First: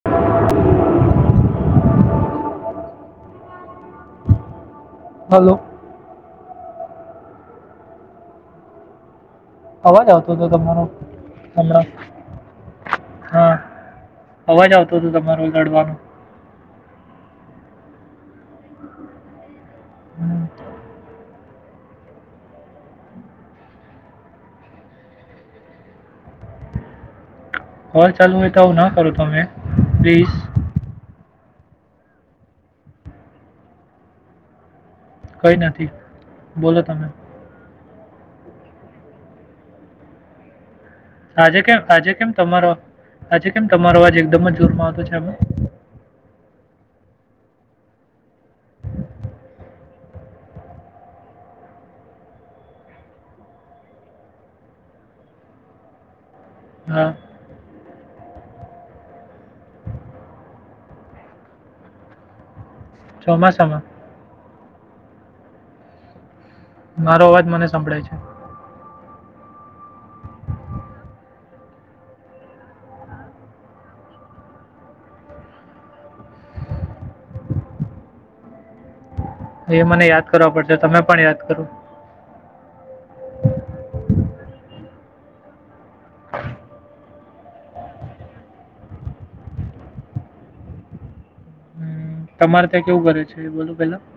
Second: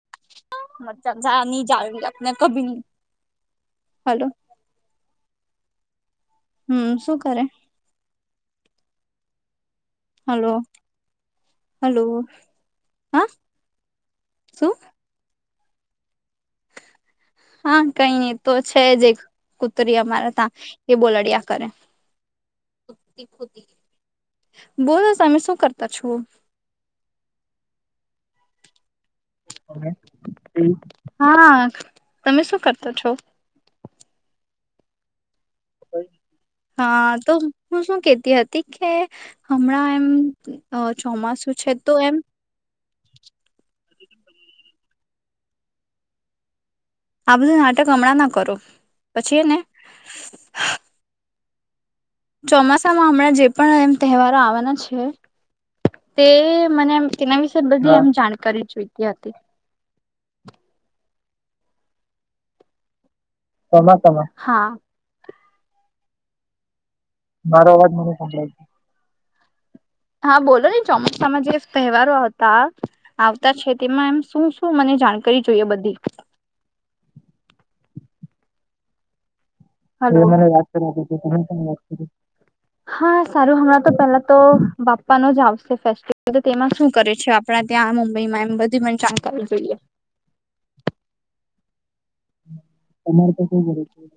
[inaudible] મતની જ લને કભી હાલો. હલો. હમ શું કરે. અવાજ આવતો હતો હલો તમારો હણા હલો હા અવાજ શું આવતો હતો તમાર લડવાનો હા કઈ તો છે જ કૂતરી અમારા હમ. ત્યાં એ બોલડ્યા કરે. બોલ તમે શું કરતા છો. હોય ચાલું હોય તો આવું ના કરો તમે પ્લીઝ હા તમે શું કરતો છો. કંઈ નથી બોલો તમે હા તો. હું શું કેતી હતી કે હમણાં એમ ચોમાસું આજે છે કેમ તો આજે એમ. કેમ તમારો આજે કેમ તમારો આજ એકદમ જ જોરમાં આવતો છે આમે. આ બધું નાટક હમણાં ના કરો પછી ને. ચોમાસામાં હમણાં જે પણ એમ તહેવારો આવવાના છે તે મને એમ હા એના વિશે બધી એમ જાણકારી જોઈતી હતી. ચોમાસામાં હા. મારો અવાજ મને સંભળાય છે. હા બોલો ને ચોમાસામાં જે તહેવારો હતા. આવતા છે તેમાં એમ શું શું મને જાણકારી જોઈએ બધી. છે એ મને યાદ કરવા પડશે તમે હાલો. પણ યાદ કરો [unintelligible] હા સારું હમણાં તો પેલા તો બાપ્પા નો જ આવશે. ફસ્ટલ તેમાં શું કરે છે આપણા ત્યાં મુંબઈમાં એમ બધી ચણ કરવી જોઈએ. હમ, તમારે ત્યાં કેવું કરે તમારે તો છે બોલો કેવું કરે પેલા. છે?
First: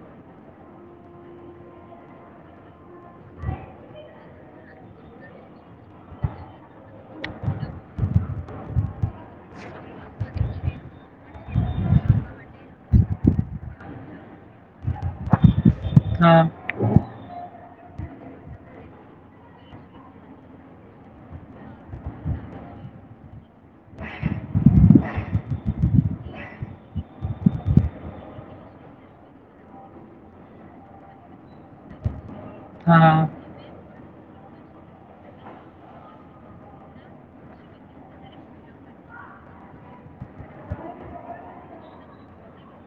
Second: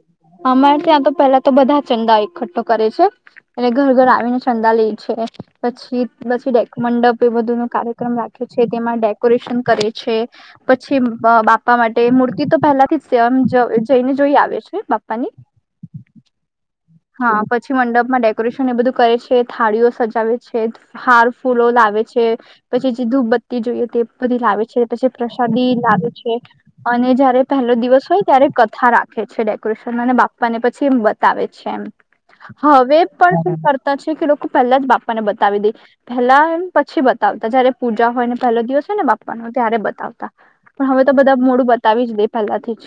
અમારે ત્યાં તો પેલા તો બધા ચંદા એકઠો કરે છે. એટલે ઘર ઘર આવીને ચંદા લે છે. પછી પછી મંડપ એ બધું ન કાર્યક્રમ રાખે છે તેમાં ડેકોરેશન કરે છે. પછી બબાપા માટે મૂર્તિ તો પહેલાથી સેવા જ જઈને જોઈ આવે છે બાપા ની હા હા પછી મંડપમાં ડેકોરેશન એ બધું કરે છે થાળીઓ સજાવે છે. હાર ફૂલો લાવે છે. પછી જે ધૂધબત્તી જોઈએ તે બધી લાવે છે પછી પ્રસાદી લાવે છે. અને જયારે પહેલો દિવસ હોય ત્યારે કથા રાખે છે ડેકોરેશનમાં અને બાપ્પાને પછી એમ બતાવે છે. છે એમ હવે હા પણ શું કરતા છે કે લોકો પહેલા જ બાપા ને બતાવી દે પેલા એમ પછી બતાવતા જયારે પૂજા હોય ને પહેલો દિવસ હોય ને બાપ નો ત્યારે બતાવતા. પણ હવે તો બધા મોડું બતાવી જ દે પેલેથી જ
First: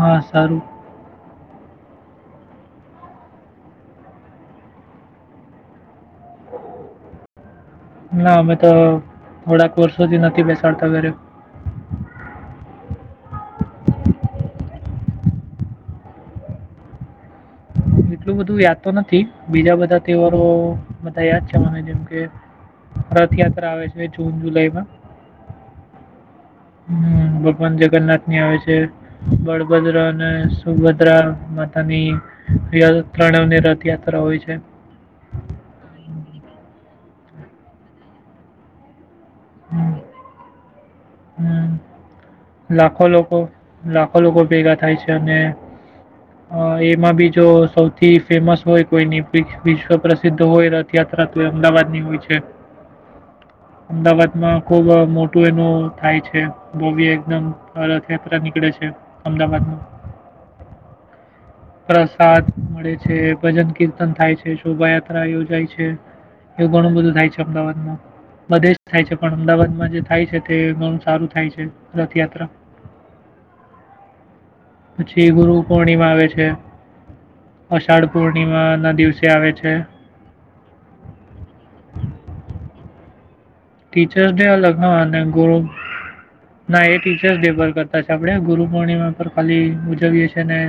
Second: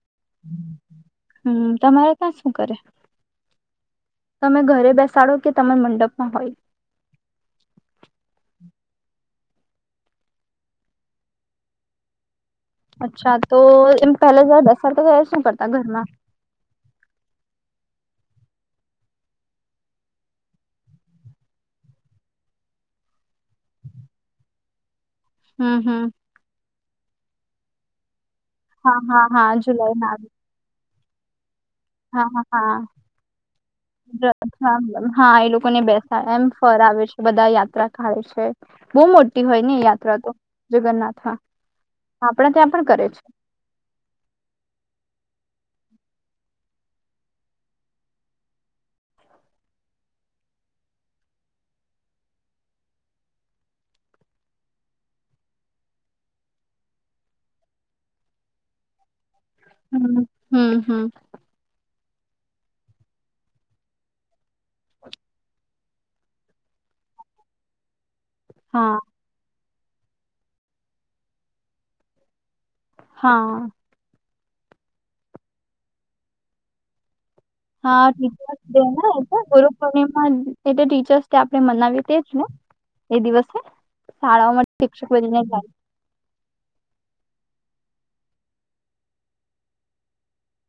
હા સારું હમ તમારે ત્યાં શું કરે તમે ઘરે બેસાડો કે તમારા મંડપમાં હોય. ના અમે ધ થોડાક વર્ષોથી નથી બેસાડતા ઘરે અચ્છા તો એમ પહેલા જ્યારે બેસાડતા ત્યારે શું કરતા ઘરમાં. એટલું બધું યાદ તો નથી બીજા બધા તહેવારો બધા યાદ છે મને જેમ કે રથયાત્રા આવે છે જૂન જુલાઈમાં. હમ હમ હમ ભગવાન જગન્નાથ ની આવે છે હા હા હા બળભદ્ર જુલાઈમાં ને આવી સુભદ્રા માતાની હા હા રિઅલ [unintelligible] હા એ લોકોને બેસાડ એમ ફર આવે છે બધા યાત્રા ખાાય છે. બહુ મોટી હોય ને એ હમ, યાત્રા તો જગન્નાથ હમ, લાખો લોકો લાખો લોકો ભેગા થાય છે અને [unintelligible] અ એમાં બી જો સૌથી ફેમસ હોય કોઈની વિશ્વ પ્રસિદ્ધ હોય. થયાત્રા તો એ અમદાવાદ ની હોય છે. [inaudible] અમદાવાદમાં ખૂબ મોટું એનું થાય છે ભવ્ય એક એકદમ રથયાત્રા નીકળે છે અમદાવાદનું. હ હમ હમ. પ્રસાદ મળે છે ભજન કીર્તન થાય છે શોભાયાત્રા યોજાય છે. એવું ઘણું બધું થાય છે, અમદાવાદમાં બધે જ હા થાય છે. પણ અમદાવાદમાં જે થાય છે, તે ઘણું સારું થાય છે, રથયાત્રા હા, પછી ગુરુપુર્ણિમા આવે છે, હા અષાઢપૂર્ણિમાના દિવસે આવે છે, હ એતો ટીચર્સડે આપણે મનાવી તેજ નેએ દિવસેને. ટીચર્સ ડે અલગને અને ગુરુ. નાએ ટીચર્સ ડે પર કરતા છે, આપડે ગુરુ પૂર્ણિમા પર ખાલી ઉજવીએ છીએ.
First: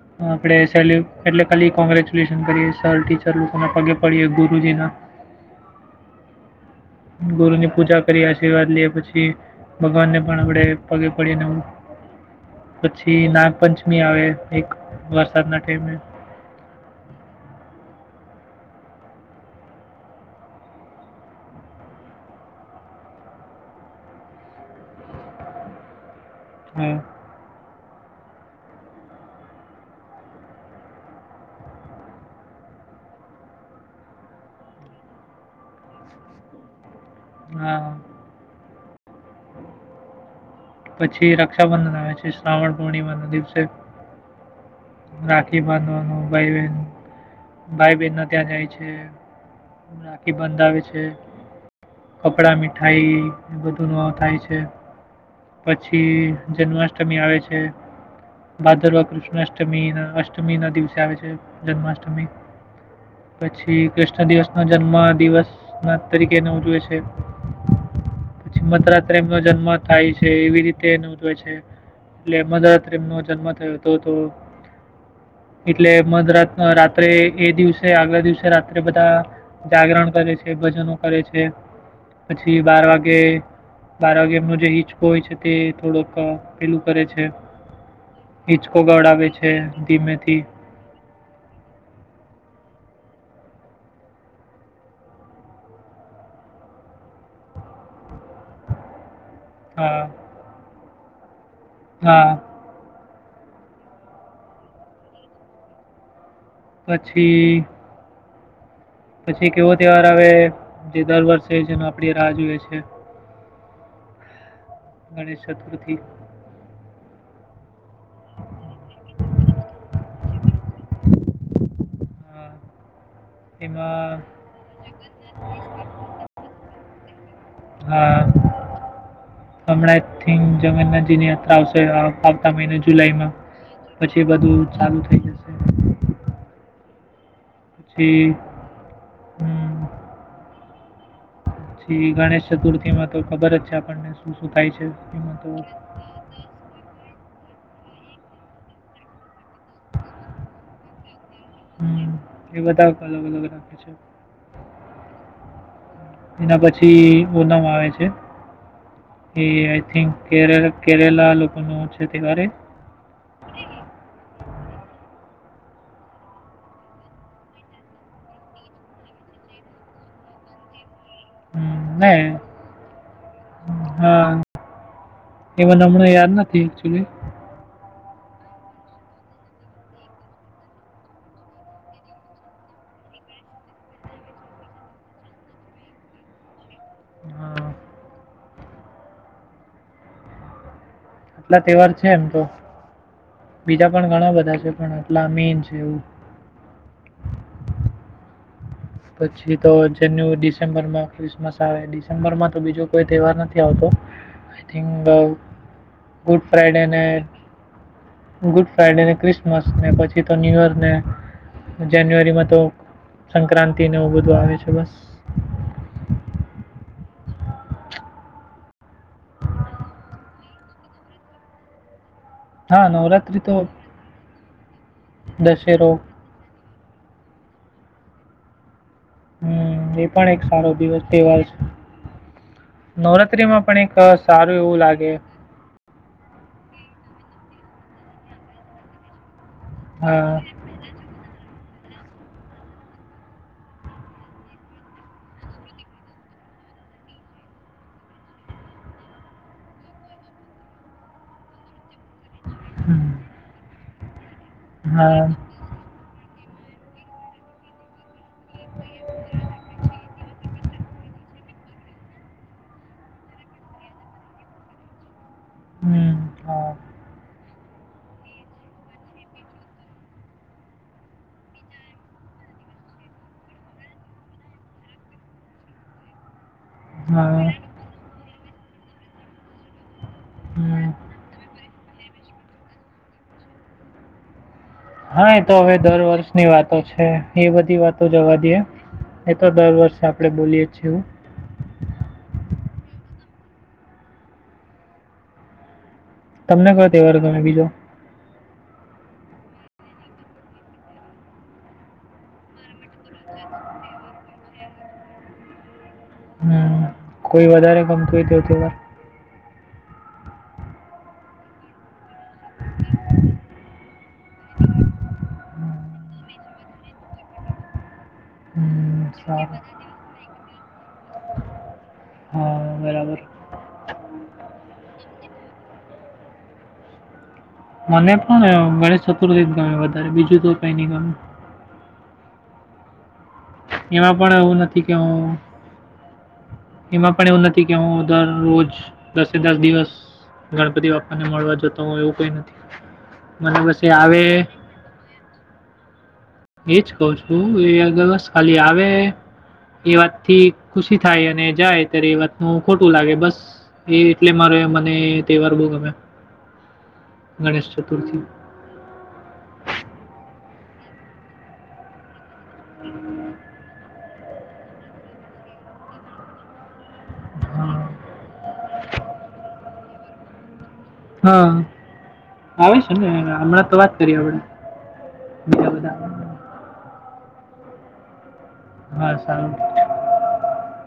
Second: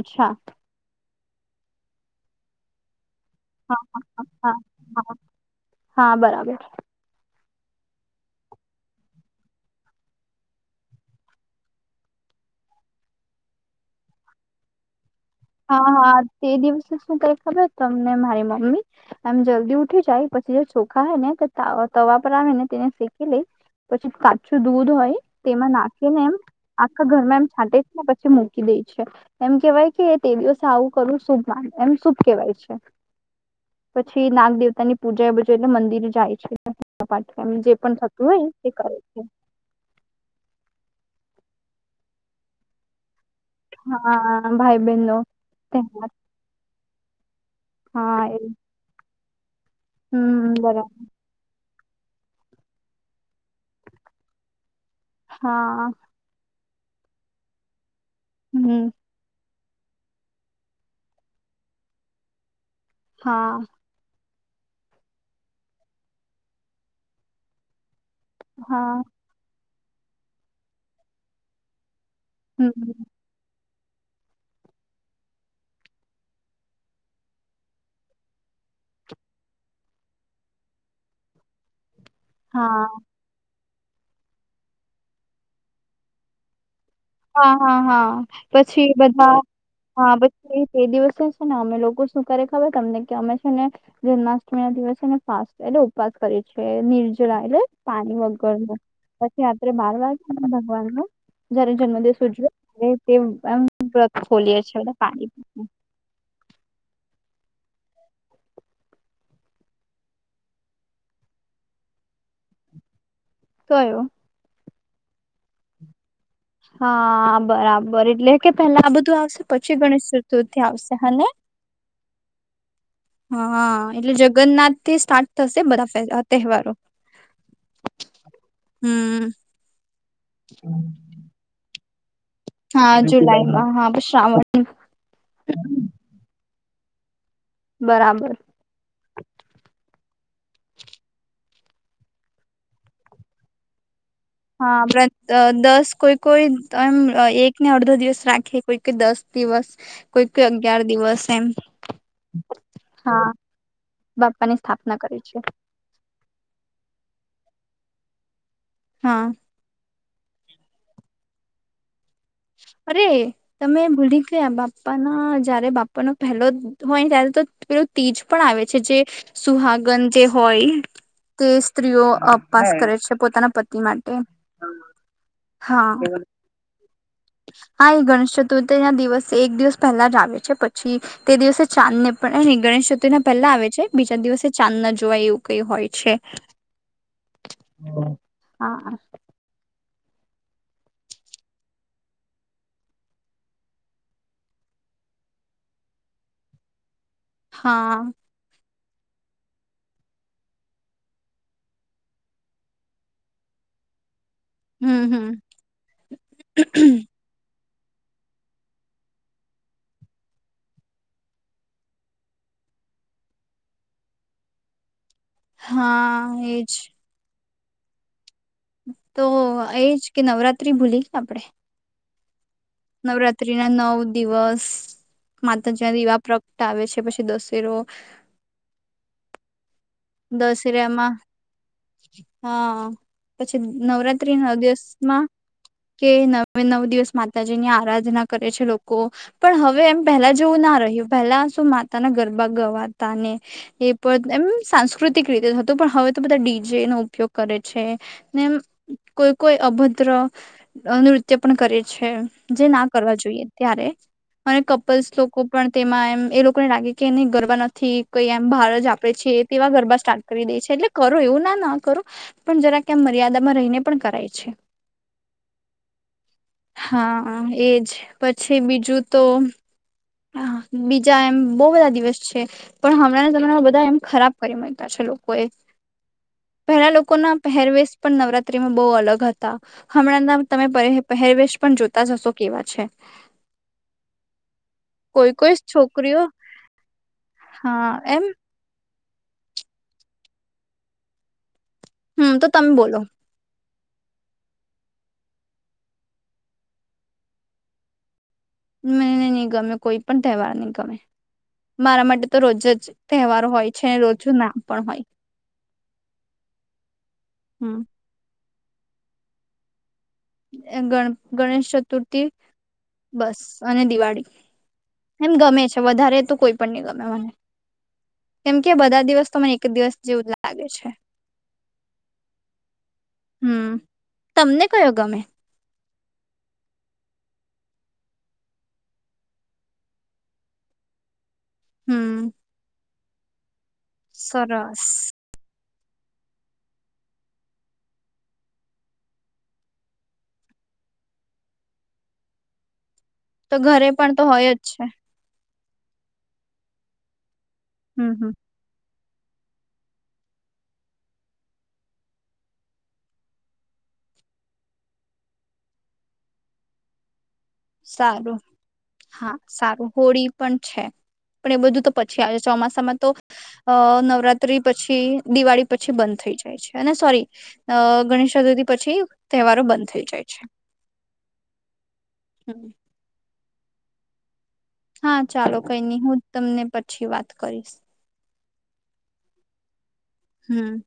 અચ્છા આપણે સેલ્ય એટલે ખાલી કોંગ્રેચ્યુલેશન કરીએ સરટી. લોકોને હા પગે પડીએ હા ગુરુજીના, હા હા, બરાબર ગુરુની પૂજા કરી આશીર્વાદ લે પછી, ભગવાનને પણ આપડે પગે પડીને હું. પછી નાગપંચમી આવે એક, વરસાદના, હા, ટાઈમે હા તે દિવસે શું કરે ખબર તમને મારી મમ્મી, એમ જલ્દી ઉઠી જાય પછી જે ચોખા હોને તવા પર આવેને તેને શેકી લઈ. પછી કાચું દૂધ હોય તેમાં નાખીને એમ હા આખા ઘરમાં એમ છાંટે છે ને પછી મૂકીદે છે એમ કહેવાય કે તે દિવસે આવું કરવું શુભ માનવું એમ શુભ કેવાય છે. પછી નાગદેવતાની પૂજાએ બાજુ એટલે મંદિર એ જાય છે આજે હા પણ થતું હોય તે કરે છે પછી રક્ષાબંધન આવે છે શ્રાવણપૂર્ણિમા ના દિવસે હા ભાઈ બહેનોનો રાખી [unintelligible] બાંધવાનું ભાઈ બહેન ભાઈ બહેનના એ ત્યાં જાય છે રાખી હમ બંધ આવે બરાબર છે કપડાં મીઠાઈએ બધું નો થાય છે. હા પછી જન્માષ્ટમી આવે છે હમ ભાદરવા કૃષ્ણષ્ટમ અષ્ટમીના અષ્ટમીના દિવસે આવે છે જન્માષ્ટમી હા પછી કૃષ્ણદિવસનો જન્મ આ દિવસના તરીકેને ઉજવે છે. પછી હા મધરાત્રે એમનો જન્મ થાય છે એવી રીતે ઉજવે છે. એટલે હમ મદાતમનો જન્મ થયો હતો તો એટલે મધરાત રાત્રે એ દિવસે આગલા દિવસે રાત્રે બધા જાગરણ કરે છે ભજનો કરે છે પછી બાર હા વાગે બાર વાગે એમનો જે હિંચકો હોય છે તે થોડોક પેલું કરે છે હા હા હા હિંચકો પછી ગવડાવે બધા છે હા ધીમેથી પછી એ દિવસે છે ને અમે લોકો શું કરે ખબર તમને કે અમે છે ને જન્માષ્ટમીના દિવસે એને ફાટસ એટલે ઉપવાસ કરે છે નિર્જલા એટલે પાણી વગર. પછી રાત્રે હા મારવા ભગવાનનો જયારે જન્મદિવસ હા ઉજવ્યો અરે તે એમ વ્રત ખોલીયે છે હા પછી પછી કેવો તહેવાર આવેજે દર વર્ષે જે આપડી રાહ જોઈએ છે ઉતરાયણ ગણેશચતુર્થી હા બરાબર એટલે કે પેલા આ બધું આવશે પછી ગણેશચતુ દૂર થી આવશે હે ને અ, હા એટલે એમાં જગન્નાથથી સ્ટાર્ટ થશે બધા તહેવારો હા હમ હમણાં એકથીન જગનનાજીની યાત્રા આવશે આવતા મહિને હા જુલાઈમાં હા પછીએ શ્રાવણ બધું ચાલુ થઈ જશે પછી બરાબર હમ, ગણેશ ચતુર્થી માં તો ખબર જ છે આપણને શું શું થાય હા છે બ્ર એમાં અ તો દસ કોઈ કોઈ તન એક ને અડધો દિવસ રાખે કોઈ કોઈ દસ દિવસ કોઈ કોઈ અગિયાર દિવસ એમ. હમ્મ એ બધા અલગ હા અલગ રાખે છે. બાપ્પા ની સ્થાપના કરી છે એના પછી ઓનમ આવે છે. હા. એ આઈ થિંક કેરેલ કેરેલા લોકો નું છે તેવાર હે અરે તમે ભૂલી ગયા બાપ્પાના જયારે બાપાનો પહેલો હોય ત્યારે તો પેલું તીજ પણ આવે છે જે સુહાગન જે હોય તે હમ, સ્ત્રીઓ ને અપાસ હૈ કરે છે પોતાના પતિ માટે હા હા. તે એકચ્યુલી હા એ ગણેશ ચતુર્થી ના દિવસ એક દિવસ પેલા જ આવે છે પછી તે દિવસે ચાંદ ને પણ એની ગણેશ ચતુર ના પેલા આવે છે બીજા દિવસે ચાંદ ના જોવાય એવું કઈ હોય છે. હા હ હા. આટલા તેવાર છે એમ તો બીજા પણ ઘણા બધા છે પણ આટલા મેન છે એવું. હા. પછી તો જન્યુ ડિસેમ્બર માં ક્રિસમસ આવે ડિસેમ્બર માં તો બીજો કોઈ તેવાર નથી આવતો [inaudible] થિંગ ગુડફ્રાઈડે ને હમ ગુડફ્રાઈડે ને ક્રિસમસ ને પછી તો ન્યુઅર ને જાન્યુઆરીમાં તો સંક્રાંતિને એવું બધું આવે છે બસ. હા, એજ તો એજ કે નવરાત્રી ભૂલી આપળે હા નવરાત્રિ તો નવરાત્રી ના નવ દિવસ દશેરો માતાજ્યા દીવા પ્ર ટાવે છે પછી દશેરો. હમ્મ, એ પણ એક સારો દિવસ તેવાર છે. હ, પછી નવરાત્રિમાં પણ એક અ, નવરાત્રી નવ સારું એવું લાગે દિવસમાં કે નવે નવ દિવસ માતાજી ની આરાજના કરે છે લોકો, પણ હવે હવે એમ પહેલા હા જેવું ના રહ્યું પેલા શું માતા ના ગરબા ગવાતા ને એ પદ એમ્મ સાંસ કૃતિક રીતે હતું, પણ હવે તો બધા ડીજે નો ઉપયોગ કરે છે ને કોઈ કોઈ અભદ્ર અ નૃ ત્ય પણ કરે છે, જે ના કરવા જોઈએ ત્યારે અને હા કપલ્સ લોકો પણ તેમાં એમ એ લોકો ને લાગે કે ની ગરબા નથી કઈ એમ બહાર જ આપળે છે તેવા ગરબા સ્ટાર્ટ કરી દે છે, એટલે કરો એવું ના ના કરો પણ જરાક એમ મર્યાદામાં રઈને પણ કરાય છે. [inaudible] હમ્મ, હા. હા, એજ પછી બીજું તો આહા, બીજા એમ બો બધા દિવસ છે પણ હમણાંના જમાના બધાએ એમ ખરાબ કરી મુય કા છે લોકો એ પેલા લોકો હા ના પહેરવેશ પણ નવરાત્રીમાં બોઉ અલગ હતા હમણાં ના તમે હમ પરીહેપ પહેરવેશ પણ જોતા જ હશો કેવા છે. હા, કોઈ એ કોઈ તો હવે દર છોકરીઓ વર્ષની વાતો છે એ બધી હા વાતો એમ જવા દિએ એ તો દર વર્ષે આપળે બોલીયે જ છે એવું. હમ્મ, તો તમ બોલો. તમને કયો તેવાર ગમે બીજો? મને ની ગમે કોઈ પણ તેવાર ની ગમે. મારા માટે તો રોજ જ તેવારો હોય છે, રોજુ ના પણ હોય. હમ કોઈ હમ વધારે ગમતું હોય તો વા ગણ ગણેશ ચતુર્થી બસ અને દિવાળી એમ ગમે છે વધારે તો કોઈ ની ગમે મને કેમ કે હમ બધા દિવસ તો મને સારું એક દિવસ જેવું જ લાગે છે હા બરાબર હમ તમને કયો ગમે મને પણ ગણેશ ચતુર્થી જ ગમે વધારે બીજું તો કઈ ન ગમે હમ એમાં પણ એવું સરસ નથી કે હું એમાં પણ એવું નથી કે હું દરરોજ દસે દસ દિવસ ગણપતિ બાપા ને મળવા જતો હોય એવું કઈ નથી મને તો બસ ઘરે એ પણ આવે તો હોય જ છે એજ કવ છું એ હમ દિવસ હમ ખાલી આવે એ વાત થી ખુશી થાય અને જાય ત્યારે એ વાતનું ખોટું લાગે બસ એ એટલે મારે મને તહેવાર બહ ગમે [inaudible] ગણેશ ચતુર્થી સારું હા સારું હોળી પણ છે પણ એ બધું તો પછી આવે છે ચોમાસામાં તો. અ નવરાત્રી પછી દિવાળી પછી બંધ થઈ જાય છે. અને સોરી હા ગણેશ ચતુર્થી પછી, તહેવારો બંધ થઈ જાય છે. હા, આવે છે ને હમણાં તો વાત કરી આપડ. હા ચાલો કઈ નહી હું તમને પછી વાત કરીશ. હા સારું. હમ.